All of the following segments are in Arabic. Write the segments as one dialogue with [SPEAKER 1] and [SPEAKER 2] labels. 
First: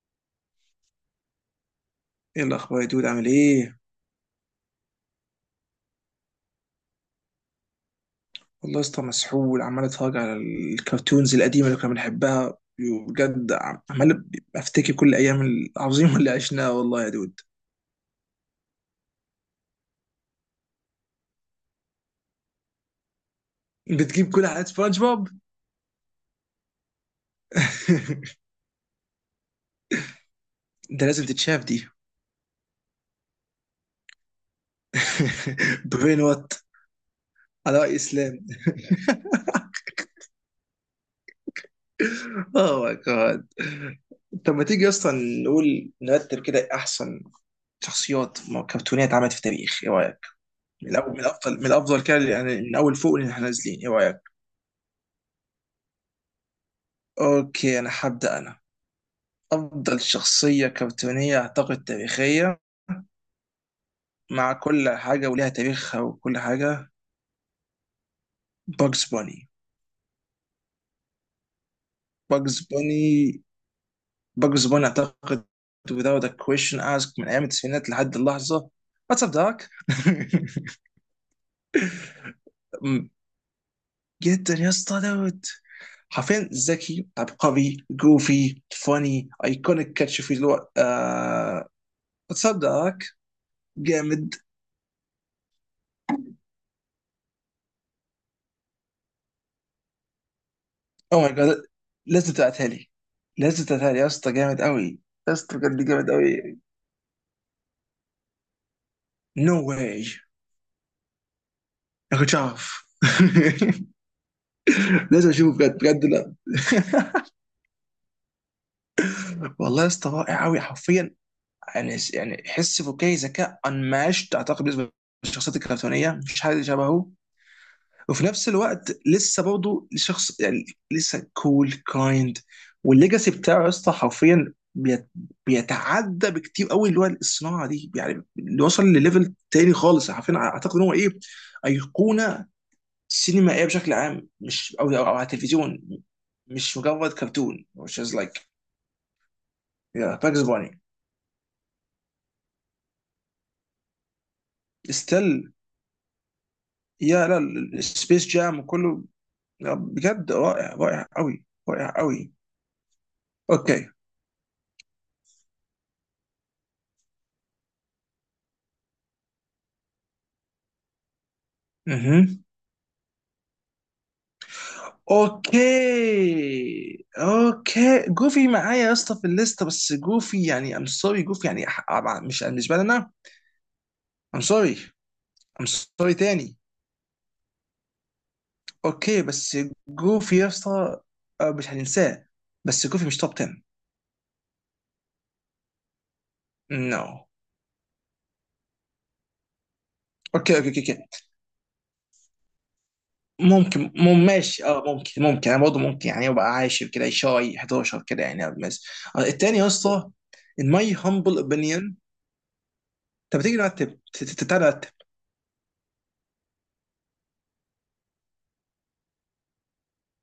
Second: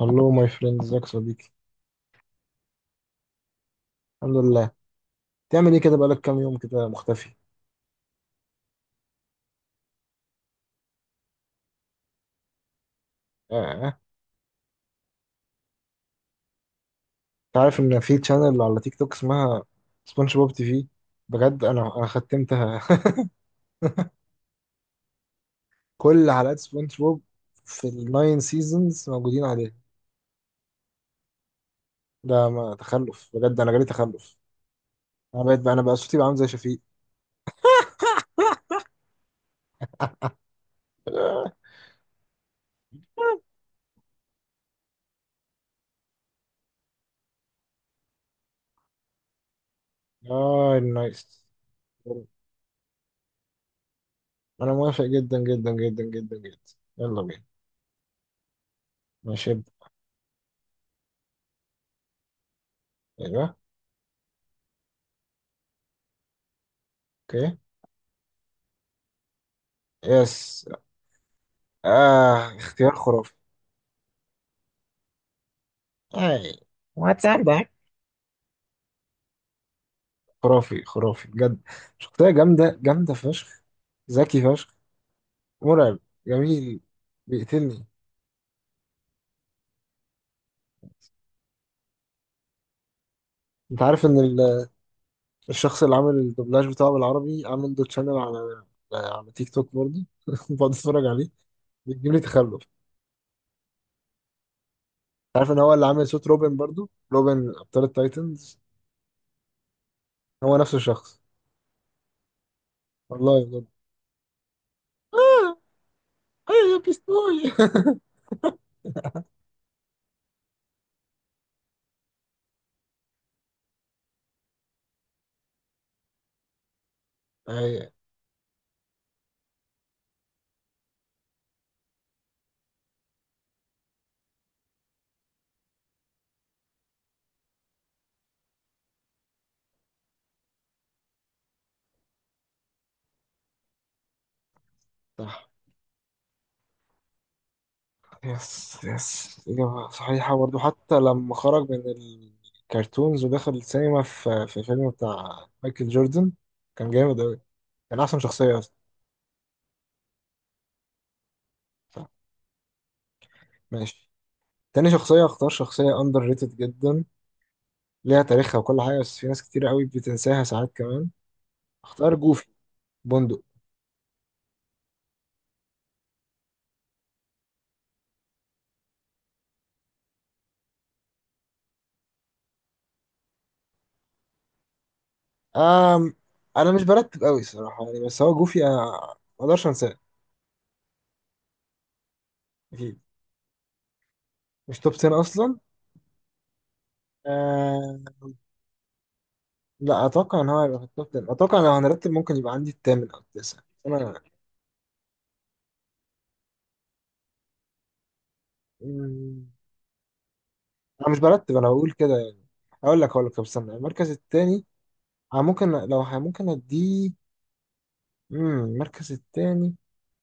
[SPEAKER 1] هلو ماي فريند، ازيك يا صديقي؟
[SPEAKER 2] ايه الاخبار يا دود؟ عامل ايه؟
[SPEAKER 1] الحمد لله. تعمل ايه كده؟ بقالك كام يوم كده مختفي.
[SPEAKER 2] والله يا اسطى مسحول، عمال اتفرج على الكرتونز القديمه اللي كنا بنحبها. بجد
[SPEAKER 1] اه،
[SPEAKER 2] عمال افتكر كل ايام العظيمه اللي عشناها والله يا دود.
[SPEAKER 1] انت عارف ان في تشانل على تيك توك اسمها سبونج بوب تي في؟ بجد انا ختمتها.
[SPEAKER 2] بتجيب كل حلقات سبونج بوب؟
[SPEAKER 1] كل حلقات سبونج بوب في الناين سيزونز موجودين عليها.
[SPEAKER 2] ده لازم تتشاف دي.
[SPEAKER 1] ده ما تخلف، بجد انا جالي تخلف. انا بقيت بقى، انا بقى صوتي
[SPEAKER 2] برين
[SPEAKER 1] بقى عامل زي
[SPEAKER 2] وات.
[SPEAKER 1] شفيق.
[SPEAKER 2] على رأي اسلام، اوه ماي جاد. طب ما تيجي اصلا نقول نرتب كده احسن شخصيات كرتونيه اتعملت في التاريخ، ايه رايك؟
[SPEAKER 1] اه،
[SPEAKER 2] من
[SPEAKER 1] نايس.
[SPEAKER 2] الافضل، كده يعني، من اول فوق اللي احنا نازلين، ايه رايك؟
[SPEAKER 1] انا موافق جدا جدا جدا جدا جدا، يلا بينا.
[SPEAKER 2] اوكي انا هبدأ انا.
[SPEAKER 1] ماشي، ابدأ.
[SPEAKER 2] افضل شخصية كرتونية اعتقد تاريخية،
[SPEAKER 1] ايوه.
[SPEAKER 2] مع كل حاجة وليها تاريخها وكل حاجة،
[SPEAKER 1] اوكي.
[SPEAKER 2] باجز بوني.
[SPEAKER 1] يس. آه،
[SPEAKER 2] باجز
[SPEAKER 1] اختيار
[SPEAKER 2] بوني.
[SPEAKER 1] خرافي.
[SPEAKER 2] باجز بوني اعتقد without a
[SPEAKER 1] اي،
[SPEAKER 2] question ask من ايام
[SPEAKER 1] وهتصدق؟
[SPEAKER 2] التسعينات لحد اللحظة. واتس اب داك.
[SPEAKER 1] خرافي خرافي بجد، شخصية جامدة جامدة فشخ، ذكي
[SPEAKER 2] جدا يا
[SPEAKER 1] فشخ،
[SPEAKER 2] اسطى دوت.
[SPEAKER 1] مرعب.
[SPEAKER 2] حرفيا
[SPEAKER 1] جميل.
[SPEAKER 2] ذكي، عبقري،
[SPEAKER 1] بيقتلني.
[SPEAKER 2] جوفي، فاني، ايكونيك، كاتش في الوقت. واتس اب داك
[SPEAKER 1] انت عارف ان
[SPEAKER 2] جامد.
[SPEAKER 1] الشخص اللي عامل الدوبلاج بتاعه بالعربي عامل له تشانل على، على تيك توك برضه؟ بقعد اتفرج
[SPEAKER 2] او
[SPEAKER 1] عليه،
[SPEAKER 2] ماي جاد،
[SPEAKER 1] بيجيب لي
[SPEAKER 2] لازم
[SPEAKER 1] تخلف. انت
[SPEAKER 2] تبعتها لي. لازم تبعتها لي يا اسطى، جامد قوي. يا
[SPEAKER 1] عارف ان
[SPEAKER 2] اسطى
[SPEAKER 1] هو
[SPEAKER 2] بجد
[SPEAKER 1] اللي عامل
[SPEAKER 2] جامد
[SPEAKER 1] صوت روبن
[SPEAKER 2] قوي.
[SPEAKER 1] برضه، روبن ابطال التايتنز؟
[SPEAKER 2] نو واي،
[SPEAKER 1] هو نفس الشخص،
[SPEAKER 2] ما كنتش اعرف.
[SPEAKER 1] والله بجد.
[SPEAKER 2] لازم اشوفه
[SPEAKER 1] آه،
[SPEAKER 2] بجد بجد. لا،
[SPEAKER 1] آه يا بيستوي.
[SPEAKER 2] والله يا اسطى رائع قوي حرفيا. يعني حس فكاهي، ذكاء unmatched اعتقد بالنسبه للشخصيات الكرتونيه، مفيش حد شبهه.
[SPEAKER 1] اي،
[SPEAKER 2] وفي نفس الوقت لسه برضه شخص يعني، لسه كول كايند. والليجاسي بتاعه يا اسطى حرفيا بيتعدى بكتير قوي اللي هو الصناعه دي يعني، اللي وصل لليفل تاني خالص. عارفين اعتقد ان هو ايه؟ ايقونه سينمائيه بشكل عام، مش او على
[SPEAKER 1] صح.
[SPEAKER 2] التلفزيون، مش مجرد كرتون which is like
[SPEAKER 1] يس يس، إجابة
[SPEAKER 2] yeah.
[SPEAKER 1] صحيحة.
[SPEAKER 2] باكس
[SPEAKER 1] برضه
[SPEAKER 2] بوني
[SPEAKER 1] حتى لما خرج من الكرتونز ودخل السينما في في فيلم بتاع
[SPEAKER 2] ستيل.
[SPEAKER 1] مايكل جوردن، كان جامد
[SPEAKER 2] يا
[SPEAKER 1] أوي.
[SPEAKER 2] لا،
[SPEAKER 1] كان أحسن
[SPEAKER 2] سبيس
[SPEAKER 1] شخصية
[SPEAKER 2] جام
[SPEAKER 1] أصلا.
[SPEAKER 2] وكله. لا، بجد رائع، رائع قوي، رائع قوي. اوكي.
[SPEAKER 1] ماشي، تاني شخصية اختار شخصية أندر ريتد جدا، ليها تاريخها وكل حاجة، بس في ناس كتير أوي بتنساها ساعات كمان. اختار
[SPEAKER 2] اها،
[SPEAKER 1] جوفي بندق.
[SPEAKER 2] اوكي اوكي، جوفي معايا يا اسطى في الليسته، بس جوفي يعني ام سوري، جوفي يعني مش بالنسبه لنا. ام سوري. ام
[SPEAKER 1] أم،
[SPEAKER 2] سوري تاني.
[SPEAKER 1] أنا مش برتب أوي صراحة يعني، بس هو جوفي أنا
[SPEAKER 2] اوكي بس
[SPEAKER 1] مقدرش أنساه.
[SPEAKER 2] جوفي يا اسطى، آه، مش هننساه. بس
[SPEAKER 1] أكيد
[SPEAKER 2] جوفي مش توب 10.
[SPEAKER 1] مش توب 10 أصلا.
[SPEAKER 2] نو، no.
[SPEAKER 1] آه، لا، اتوقع ان
[SPEAKER 2] اوكي،
[SPEAKER 1] هو
[SPEAKER 2] اوكي،
[SPEAKER 1] هيبقى
[SPEAKER 2] اوكي،
[SPEAKER 1] في التوب
[SPEAKER 2] أوكي.
[SPEAKER 1] 10. اتوقع لو هنرتب ممكن يبقى عندي الثامن او التاسع.
[SPEAKER 2] ممكن،
[SPEAKER 1] انا،
[SPEAKER 2] مم، ماشي، اه ممكن ممكن انا برضه ممكن يعني يبقى عاشر كده، شاي 11 كده يعني بس. آه،
[SPEAKER 1] مم،
[SPEAKER 2] التاني يا اسطى in my
[SPEAKER 1] انا مش
[SPEAKER 2] humble
[SPEAKER 1] برتب، انا بقول
[SPEAKER 2] opinion.
[SPEAKER 1] كده يعني. اقول لك
[SPEAKER 2] طب
[SPEAKER 1] طب
[SPEAKER 2] تيجي
[SPEAKER 1] استنى
[SPEAKER 2] نرتب
[SPEAKER 1] المركز الثاني.
[SPEAKER 2] تعالى نرتب.
[SPEAKER 1] انا ممكن، ممكن اديه، المركز الثاني.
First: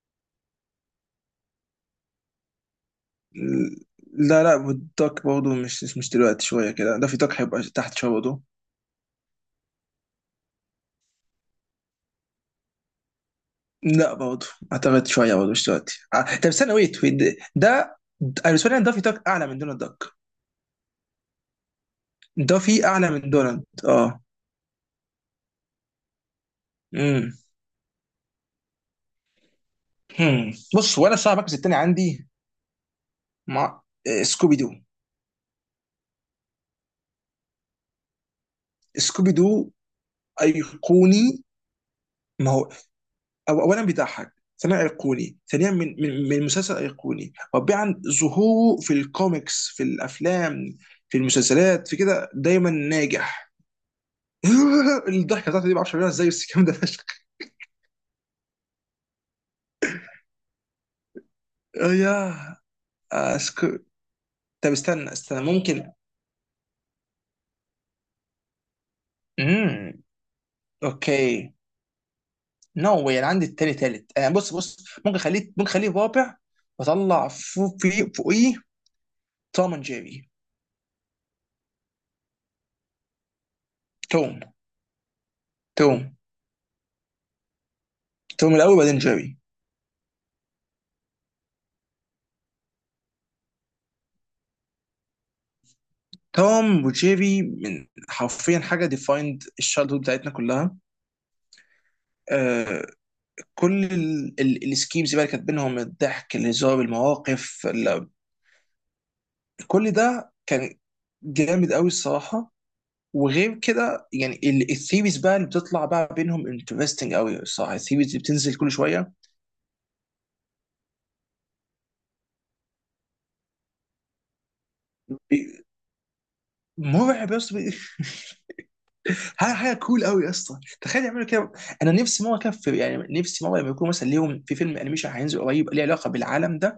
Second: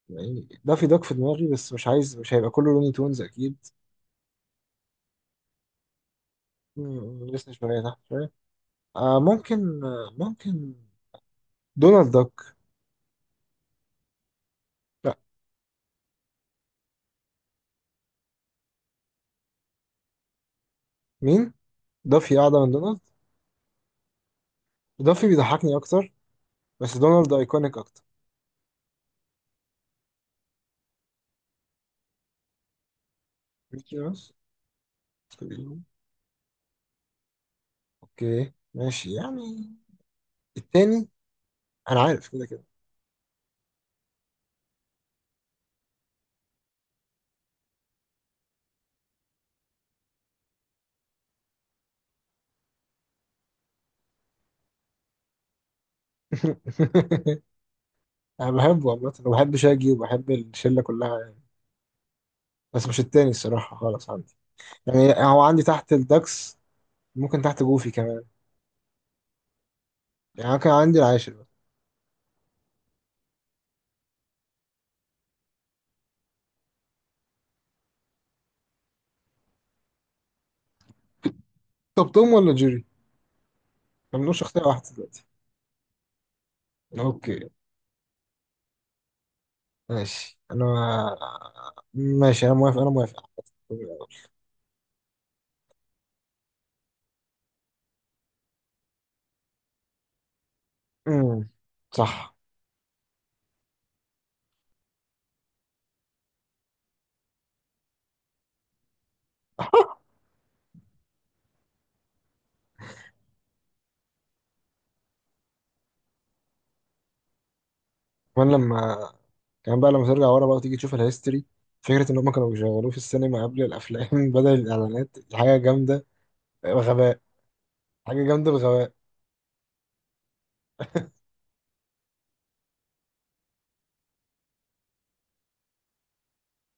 [SPEAKER 1] يعني ده في دوك في دماغي، بس مش عايز، مش هيبقى كله لوني تونز اكيد.
[SPEAKER 2] لا والدوك برضه مش دلوقتي، شوية كده، ده في دوك
[SPEAKER 1] لسه
[SPEAKER 2] هيبقى
[SPEAKER 1] شويه،
[SPEAKER 2] تحت
[SPEAKER 1] تحت
[SPEAKER 2] شوية
[SPEAKER 1] شويه.
[SPEAKER 2] برضه.
[SPEAKER 1] آه ممكن، آه، ممكن. دونالد داك،
[SPEAKER 2] لا برضه، أعتقد
[SPEAKER 1] لا.
[SPEAKER 2] شوية برضه مش دلوقتي. آه، طب استنى، ويت ويت ده ده- أنا بالنسبة لي أنا دافي دوك أعلى من دونالد دوك.
[SPEAKER 1] مين؟ دافي اعلى من
[SPEAKER 2] دافي
[SPEAKER 1] دونالد.
[SPEAKER 2] أعلى من دونالد أه.
[SPEAKER 1] دافي بيضحكني اكتر، بس
[SPEAKER 2] امم.
[SPEAKER 1] دونالد ايكونيك اكتر.
[SPEAKER 2] هم. بص، وأنا الصراحة المركز التاني عندي مع
[SPEAKER 1] ميكي
[SPEAKER 2] آه،
[SPEAKER 1] ماوس.
[SPEAKER 2] سكوبي دو.
[SPEAKER 1] اوكي ماشي
[SPEAKER 2] سكوبي
[SPEAKER 1] يعني.
[SPEAKER 2] دو
[SPEAKER 1] التاني،
[SPEAKER 2] أيقوني.
[SPEAKER 1] انا عارف كده
[SPEAKER 2] ما
[SPEAKER 1] كده.
[SPEAKER 2] هو أو اولا بيضحك، ثانيا ايقوني، ثانيا من مسلسل ايقوني، رابعا ظهوره في الكوميكس، في الافلام، في المسلسلات، في كده دايما ناجح. الضحكه بتاعته دي ما اعرفش اعملها ازاي بس الكلام ده فشخ.
[SPEAKER 1] انا بحبه عامة، وبحب شاجي، وبحب الشلة كلها يعني،
[SPEAKER 2] آه يا،
[SPEAKER 1] بس مش التاني الصراحة
[SPEAKER 2] اسكت.
[SPEAKER 1] خالص عندي.
[SPEAKER 2] طب استنى،
[SPEAKER 1] يعني هو
[SPEAKER 2] استنى
[SPEAKER 1] عندي تحت
[SPEAKER 2] ممكن.
[SPEAKER 1] الدكس، ممكن تحت جوفي كمان.
[SPEAKER 2] امم.
[SPEAKER 1] يعني أنا كان عندي العاشر بقى.
[SPEAKER 2] اوكي، نو واي. انا عندي التاني تالت آه، بص بص ممكن خليه، ممكن خليه رابع واطلع فوق في فوقيه. توم اند جيري.
[SPEAKER 1] طب توم ولا جيري؟ ما
[SPEAKER 2] توم.
[SPEAKER 1] بنقولش اختيار واحد دلوقتي.
[SPEAKER 2] توم
[SPEAKER 1] اوكي.
[SPEAKER 2] توم الاول بعدين جيري.
[SPEAKER 1] ماشي انا، ماشي انا موافق، انا موافق.
[SPEAKER 2] توم وجيري من حرفيا حاجه ديفايند الشالدهود بتاعتنا كلها.
[SPEAKER 1] أمم، صح.
[SPEAKER 2] آه، كل السكيمز بقى اللي كانت بينهم، الضحك، الهزار، المواقف كل ده كان جامد قوي الصراحه. وغير كده يعني، الثيريز بقى اللي بتطلع بقى بينهم انترستنج قوي الصراحه، الثيريز اللي
[SPEAKER 1] كمان
[SPEAKER 2] بتنزل كل
[SPEAKER 1] لما
[SPEAKER 2] شويه.
[SPEAKER 1] كمان بقى لما ترجع ورا بقى وتيجي تشوف الهيستوري، فكرة إن هما كانوا بيشغلوه في السينما قبل الأفلام بدل الإعلانات، دي حاجة
[SPEAKER 2] بي-
[SPEAKER 1] جامدة بغباء.
[SPEAKER 2] مرعب يا اسطى.
[SPEAKER 1] حاجة جامدة بغباء،
[SPEAKER 2] حاجه كول قوي يا اسطى. تخيل يعملوا كده. انا نفسي مره كده يعني نفسي مره لما يكون مثلا ليهم في فيلم انيميشن هينزل قريب ليه علاقه بالعالم ده،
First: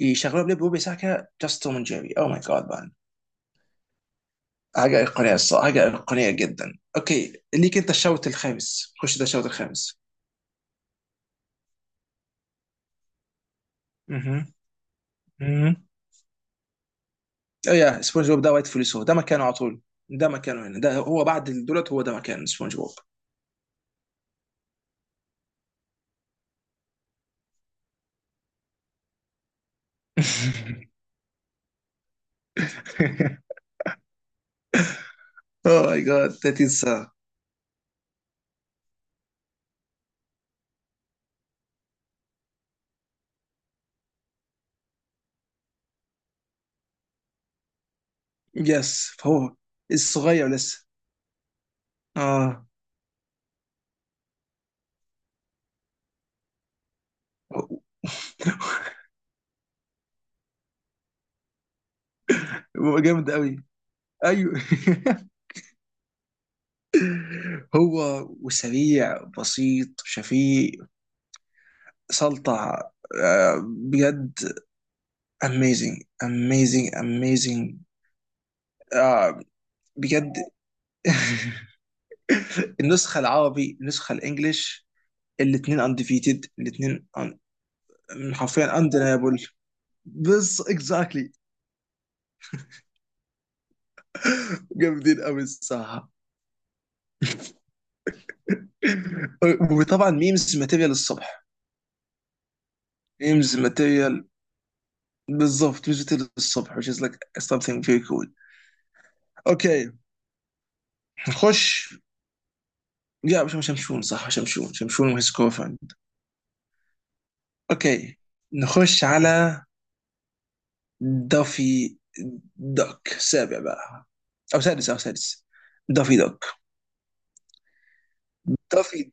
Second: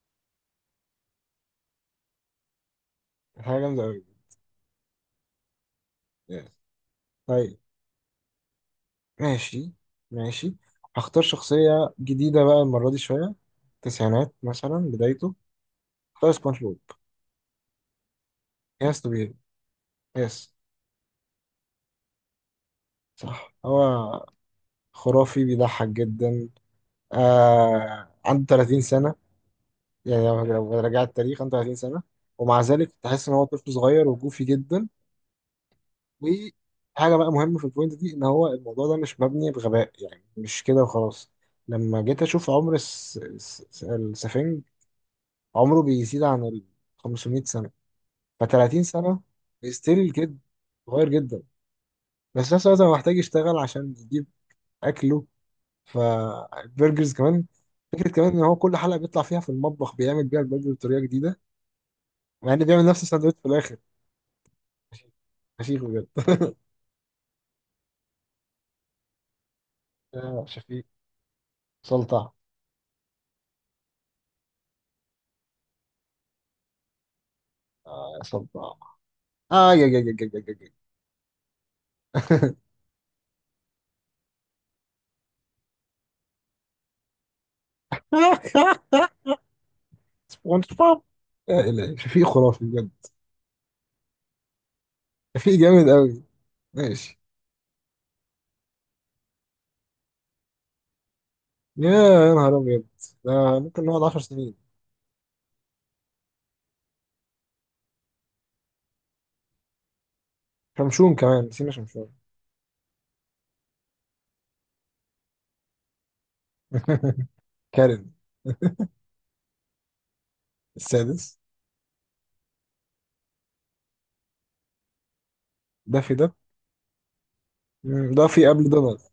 [SPEAKER 2] يشغلون لي بوبي ساكا جاست توم جيري. او ماي جاد مان،
[SPEAKER 1] حاجة جامدة أوي
[SPEAKER 2] حاجه ايقونيه الصراحه، حاجه ايقونيه
[SPEAKER 1] يعني.
[SPEAKER 2] جدا. اوكي
[SPEAKER 1] طيب،
[SPEAKER 2] ليك، انت الشوط الخامس، خش، ده الشوط
[SPEAKER 1] ماشي،
[SPEAKER 2] الخامس.
[SPEAKER 1] ماشي، هختار شخصية جديدة بقى المرة دي، شوية تسعينات
[SPEAKER 2] مهم.
[SPEAKER 1] مثلا بدايته.
[SPEAKER 2] مهم.
[SPEAKER 1] اختار سبونج بوب.
[SPEAKER 2] اه يا، سبونج بوب ده وايت فلوس،
[SPEAKER 1] يس
[SPEAKER 2] هو
[SPEAKER 1] تو
[SPEAKER 2] ده
[SPEAKER 1] بي.
[SPEAKER 2] مكانه على طول. ده
[SPEAKER 1] يس.
[SPEAKER 2] مكانه هنا، ده هو بعد دولت، هو ده مكان سبونج بوب.
[SPEAKER 1] صح، هو خرافي، بيضحك جدا. آه عنده 30 سنة يعني، لو رجعت التاريخ 35 سنة، ومع ذلك تحس إن هو طفل صغير وجوفي جدا.
[SPEAKER 2] اوه ماي جاد. ده تنسى.
[SPEAKER 1] وحاجة بقى مهمة في البوينت دي، إن هو الموضوع ده مش مبني بغباء يعني، مش كده وخلاص. لما جيت أشوف عمر السفنج، عمره بيزيد عن ال 500 سنة. ف 30
[SPEAKER 2] يس
[SPEAKER 1] سنة
[SPEAKER 2] فهو
[SPEAKER 1] ستيل كده
[SPEAKER 2] الصغير لسه.
[SPEAKER 1] صغير جدا، بس في
[SPEAKER 2] اه.
[SPEAKER 1] نفس الوقت هو محتاج يشتغل عشان يجيب أكله فالبرجرز كمان. فكرة كمان إن هو كل حلقة بيطلع فيها في المطبخ بيعمل بيها البرجر بطريقة جديدة، مع إنه بيعمل
[SPEAKER 2] هو
[SPEAKER 1] نفس
[SPEAKER 2] جامد
[SPEAKER 1] الساندوتش في
[SPEAKER 2] قوي.
[SPEAKER 1] الآخر.
[SPEAKER 2] ايوه.
[SPEAKER 1] شفيق بجد.
[SPEAKER 2] هو وسريع، بسيط،
[SPEAKER 1] آه
[SPEAKER 2] شفيق.
[SPEAKER 1] شفيق. سلطع.
[SPEAKER 2] سلطة. آه، بجد amazing amazing amazing.
[SPEAKER 1] سلطع.
[SPEAKER 2] آه،
[SPEAKER 1] آه، يا يا يا يا
[SPEAKER 2] بجد.
[SPEAKER 1] يا يا يا.
[SPEAKER 2] النسخة العربي، النسخة الانجليش، الاثنين undefeated، الاثنين حرفيا undeniable. بس
[SPEAKER 1] سبونج بوب،
[SPEAKER 2] exactly.
[SPEAKER 1] يا إلهي، شفيق خرافي بجد.
[SPEAKER 2] جامدين قوي
[SPEAKER 1] شفيق جامد
[SPEAKER 2] الصراحة.
[SPEAKER 1] قوي. ماشي.
[SPEAKER 2] وطبعا ميمز ماتيريال الصبح.
[SPEAKER 1] يا، يا نهار أبيض،
[SPEAKER 2] ميمز
[SPEAKER 1] ده ممكن نقعد
[SPEAKER 2] ماتيريال.
[SPEAKER 1] 10 سنين.
[SPEAKER 2] بالظبط ميمز ماتيريال الصبح which is like something very cool. اوكي،
[SPEAKER 1] شمشون كمان، نسينا
[SPEAKER 2] نخش.
[SPEAKER 1] شمشون.
[SPEAKER 2] لا، مش شمشون، صح. شمشون شمشون وهيز.
[SPEAKER 1] كارين.
[SPEAKER 2] اوكي. نخش على
[SPEAKER 1] السادس،
[SPEAKER 2] دافي دوك. سابع بقى، او سادس.
[SPEAKER 1] دافي
[SPEAKER 2] دافي
[SPEAKER 1] ده.
[SPEAKER 2] دوك.
[SPEAKER 1] دافي قبل دونالد.
[SPEAKER 2] دافي،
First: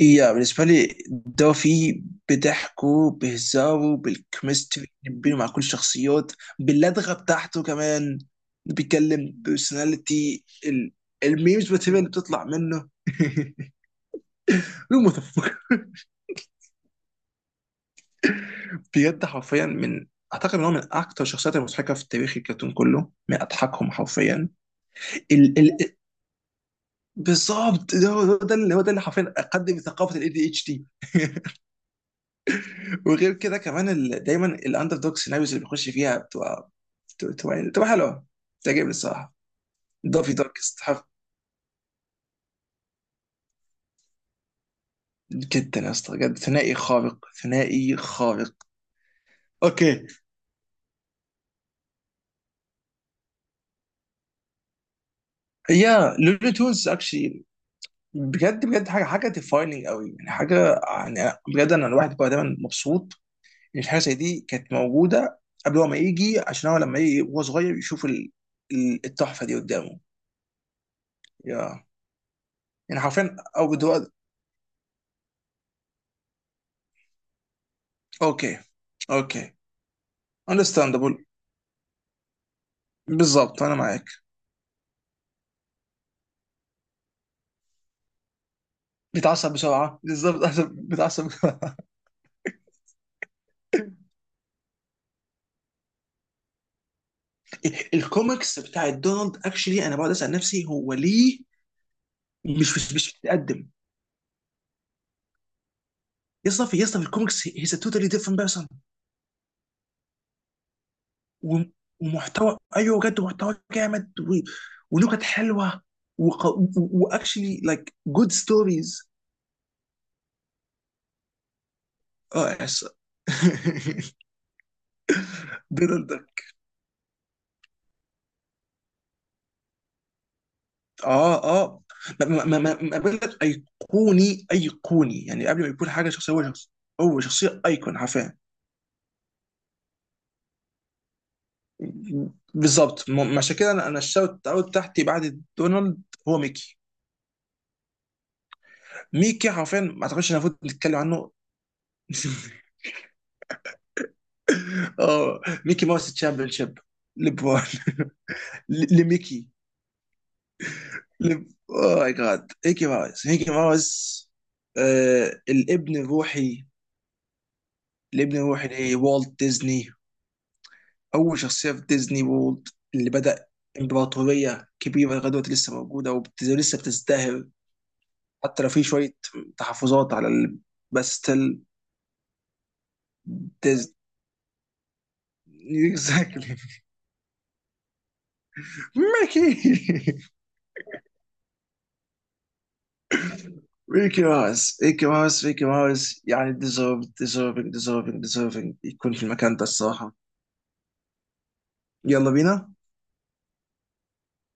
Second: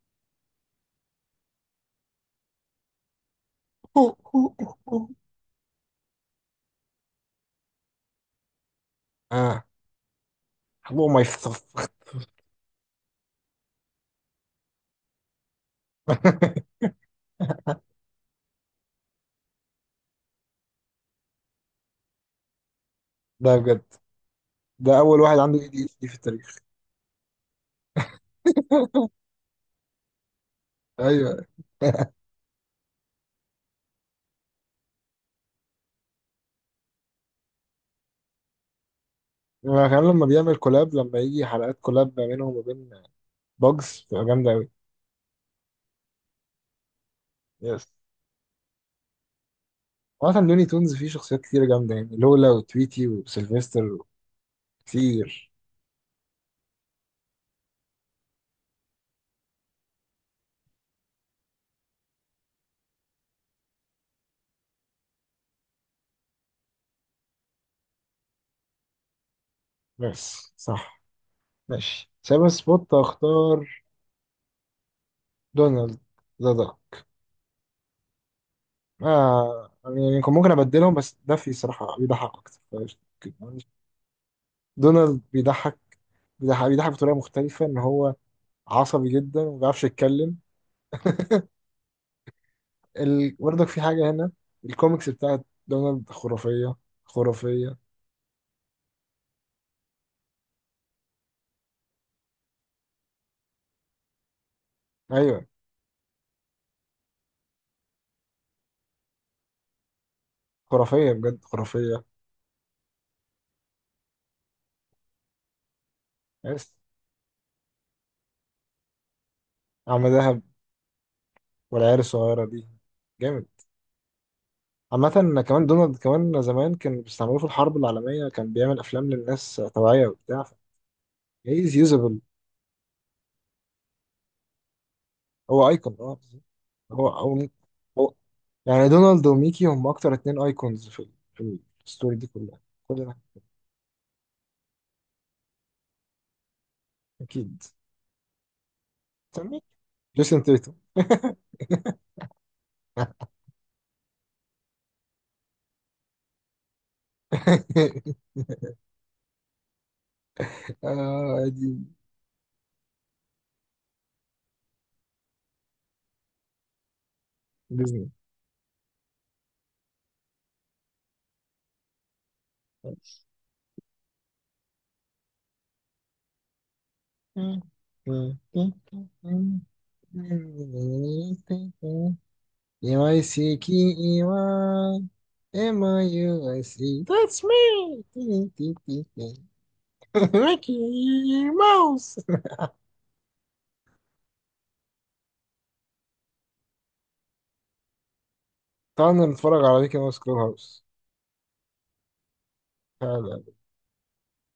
[SPEAKER 2] يا بالنسبة لي دافي، بضحكه، بهزاره، بالكيمستري بينه مع كل الشخصيات، باللدغة بتاعته كمان، بيتكلم،
[SPEAKER 1] اه،
[SPEAKER 2] بيرسوناليتي،
[SPEAKER 1] حبوب ما يفخ.
[SPEAKER 2] الميمز والتبين اللي بتطلع منه. المتفق، بجد حرفيا من، اعتقد ان هو من اكتر الشخصيات المضحكه في تاريخ الكرتون كله، من
[SPEAKER 1] ده بجد،
[SPEAKER 2] اضحكهم حرفيا.
[SPEAKER 1] ده أول واحد عنده
[SPEAKER 2] ال
[SPEAKER 1] اي
[SPEAKER 2] ال
[SPEAKER 1] دي اتش دي في التاريخ.
[SPEAKER 2] بالظبط ده هو، هو ده اللي حرفيا اقدم ثقافه الاي دي اتش دي.
[SPEAKER 1] أيوه.
[SPEAKER 2] وغير كده كمان ال دايما الاندر دوج سيناريوز اللي بيخش فيها بتبقى، يعني بتبقى حلوه، بتعجبني الصراحه.
[SPEAKER 1] أنا كمان لما
[SPEAKER 2] دافي
[SPEAKER 1] بيعمل
[SPEAKER 2] دارك
[SPEAKER 1] كولاب،
[SPEAKER 2] يستحق.
[SPEAKER 1] لما يجي حلقات كولاب ما بينهم وبين باجز، بتبقى جامدة أوي.
[SPEAKER 2] جدا يا اسطى بجد، ثنائي خارق،
[SPEAKER 1] يس.
[SPEAKER 2] ثنائي خارق. اوكي.
[SPEAKER 1] عامة لوني تونز فيه شخصيات كتير جامدة يعني، لولا، وتويتي، وسيلفستر، كتير.
[SPEAKER 2] يا لولو تونز اكشلي، بجد بجد، حاجه، حاجه ديفايننج قوي يعني، حاجه يعني بجد انا الواحد بقى دايما مبسوط الحاجه زي دي كانت موجوده قبل هو ما يجي، عشان هو لما يجي وهو صغير يشوف التحفه دي قدامه.
[SPEAKER 1] بس صح.
[SPEAKER 2] يا،
[SPEAKER 1] ماشي، سايبر سبوت
[SPEAKER 2] يعني حرفيا او
[SPEAKER 1] أختار
[SPEAKER 2] بدو.
[SPEAKER 1] دونالد. ده،
[SPEAKER 2] اوكي اوكي
[SPEAKER 1] آه يعني، يعني كان ممكن أبدلهم،
[SPEAKER 2] understandable.
[SPEAKER 1] بس ده في صراحة بيضحك أكتر فقشطة.
[SPEAKER 2] بالظبط انا معاك.
[SPEAKER 1] دونالد بيضحك، بيضحك بطريقة مختلفة، إن هو عصبي جدا
[SPEAKER 2] بيتعصب
[SPEAKER 1] وما بيعرفش
[SPEAKER 2] بسرعه،
[SPEAKER 1] يتكلم.
[SPEAKER 2] بالظبط أنا بيتعصب بسرعه.
[SPEAKER 1] برضك في حاجة هنا، الكوميكس بتاعت دونالد خرافية، خرافية.
[SPEAKER 2] الكوميكس بتاعت دونالد اكشلي انا بقعد اسال نفسي هو ليه مش بيتقدم.
[SPEAKER 1] أيوة،
[SPEAKER 2] يا اسطى في، يا اسطى في الكوميكس هيز توتالي ديفرنت بيرسون.
[SPEAKER 1] خرافية بجد،
[SPEAKER 2] و-
[SPEAKER 1] خرافية.
[SPEAKER 2] ومحتوى، ايوه بجد محتوى جامد و... ونكت حلوه، وق...
[SPEAKER 1] عرس،
[SPEAKER 2] واكشلي لايك جود ستوريز.
[SPEAKER 1] عم دهب، والعيال الصغيرة
[SPEAKER 2] اه
[SPEAKER 1] دي،
[SPEAKER 2] يس.
[SPEAKER 1] جامد. عامة كمان، دونالد
[SPEAKER 2] دونالد
[SPEAKER 1] كمان
[SPEAKER 2] داك،
[SPEAKER 1] زمان كان بيستعملوه في الحرب العالمية، كان بيعمل أفلام للناس توعية وبتاع.
[SPEAKER 2] اه
[SPEAKER 1] هيز
[SPEAKER 2] اه.
[SPEAKER 1] يوزابل.
[SPEAKER 2] ما بقول لك، ايقوني، ايقوني يعني، قبل ما
[SPEAKER 1] هو
[SPEAKER 2] يكون
[SPEAKER 1] أيكون،
[SPEAKER 2] حاجه
[SPEAKER 1] اه.
[SPEAKER 2] شخصيه هو شخص،
[SPEAKER 1] هو
[SPEAKER 2] هو
[SPEAKER 1] هو
[SPEAKER 2] شخصيه ايكون
[SPEAKER 1] هو
[SPEAKER 2] حرفيا.
[SPEAKER 1] يعني، دونالد وميكي هم أكتر اتنين أيكونز في في الستوري دي كلها.
[SPEAKER 2] بالظبط
[SPEAKER 1] كلنا
[SPEAKER 2] عشان كده انا الشوت اوت تحتي بعد دونالد هو ميكي.
[SPEAKER 1] أكيد.
[SPEAKER 2] ميكي
[SPEAKER 1] سميك،
[SPEAKER 2] حرفيا ما اعتقدش ان
[SPEAKER 1] جيسون
[SPEAKER 2] المفروض
[SPEAKER 1] تيتو.
[SPEAKER 2] نتكلم عنه. اه، ميكي ماوس تشامبيون شيب، ليبرون لميكي. ل...
[SPEAKER 1] آه دي
[SPEAKER 2] اوه ماي جاد، ميكي ماوس، ميكي ماوس، آه، الابن الروحي،
[SPEAKER 1] ديزني.
[SPEAKER 2] الابن الروحي لوالت ديزني، اول شخصيه في ديزني وولد، اللي بدا امبراطوريه كبيره لغايه دلوقتي لسه موجوده ولسه بتزدهر، حتى لو في شويه تحفظات على ال... بس ستيل
[SPEAKER 1] ام اي سي كي
[SPEAKER 2] ديزني.
[SPEAKER 1] اي واي، ام اي يو
[SPEAKER 2] اكزاكتلي.
[SPEAKER 1] اي سي، ذاتس مي.
[SPEAKER 2] ميكي.
[SPEAKER 1] ميكي ماوس.
[SPEAKER 2] ميكي ماوس، ميكي ماوس، ميكي ماوس يعني ديزيرف، ديزيرفينج، ديزيرفينج يكون
[SPEAKER 1] تعال
[SPEAKER 2] في المكان ده
[SPEAKER 1] نتفرج على ميكي
[SPEAKER 2] الصراحه.
[SPEAKER 1] ماوس كلوب هاوس،
[SPEAKER 2] يلا بينا.
[SPEAKER 1] تعال.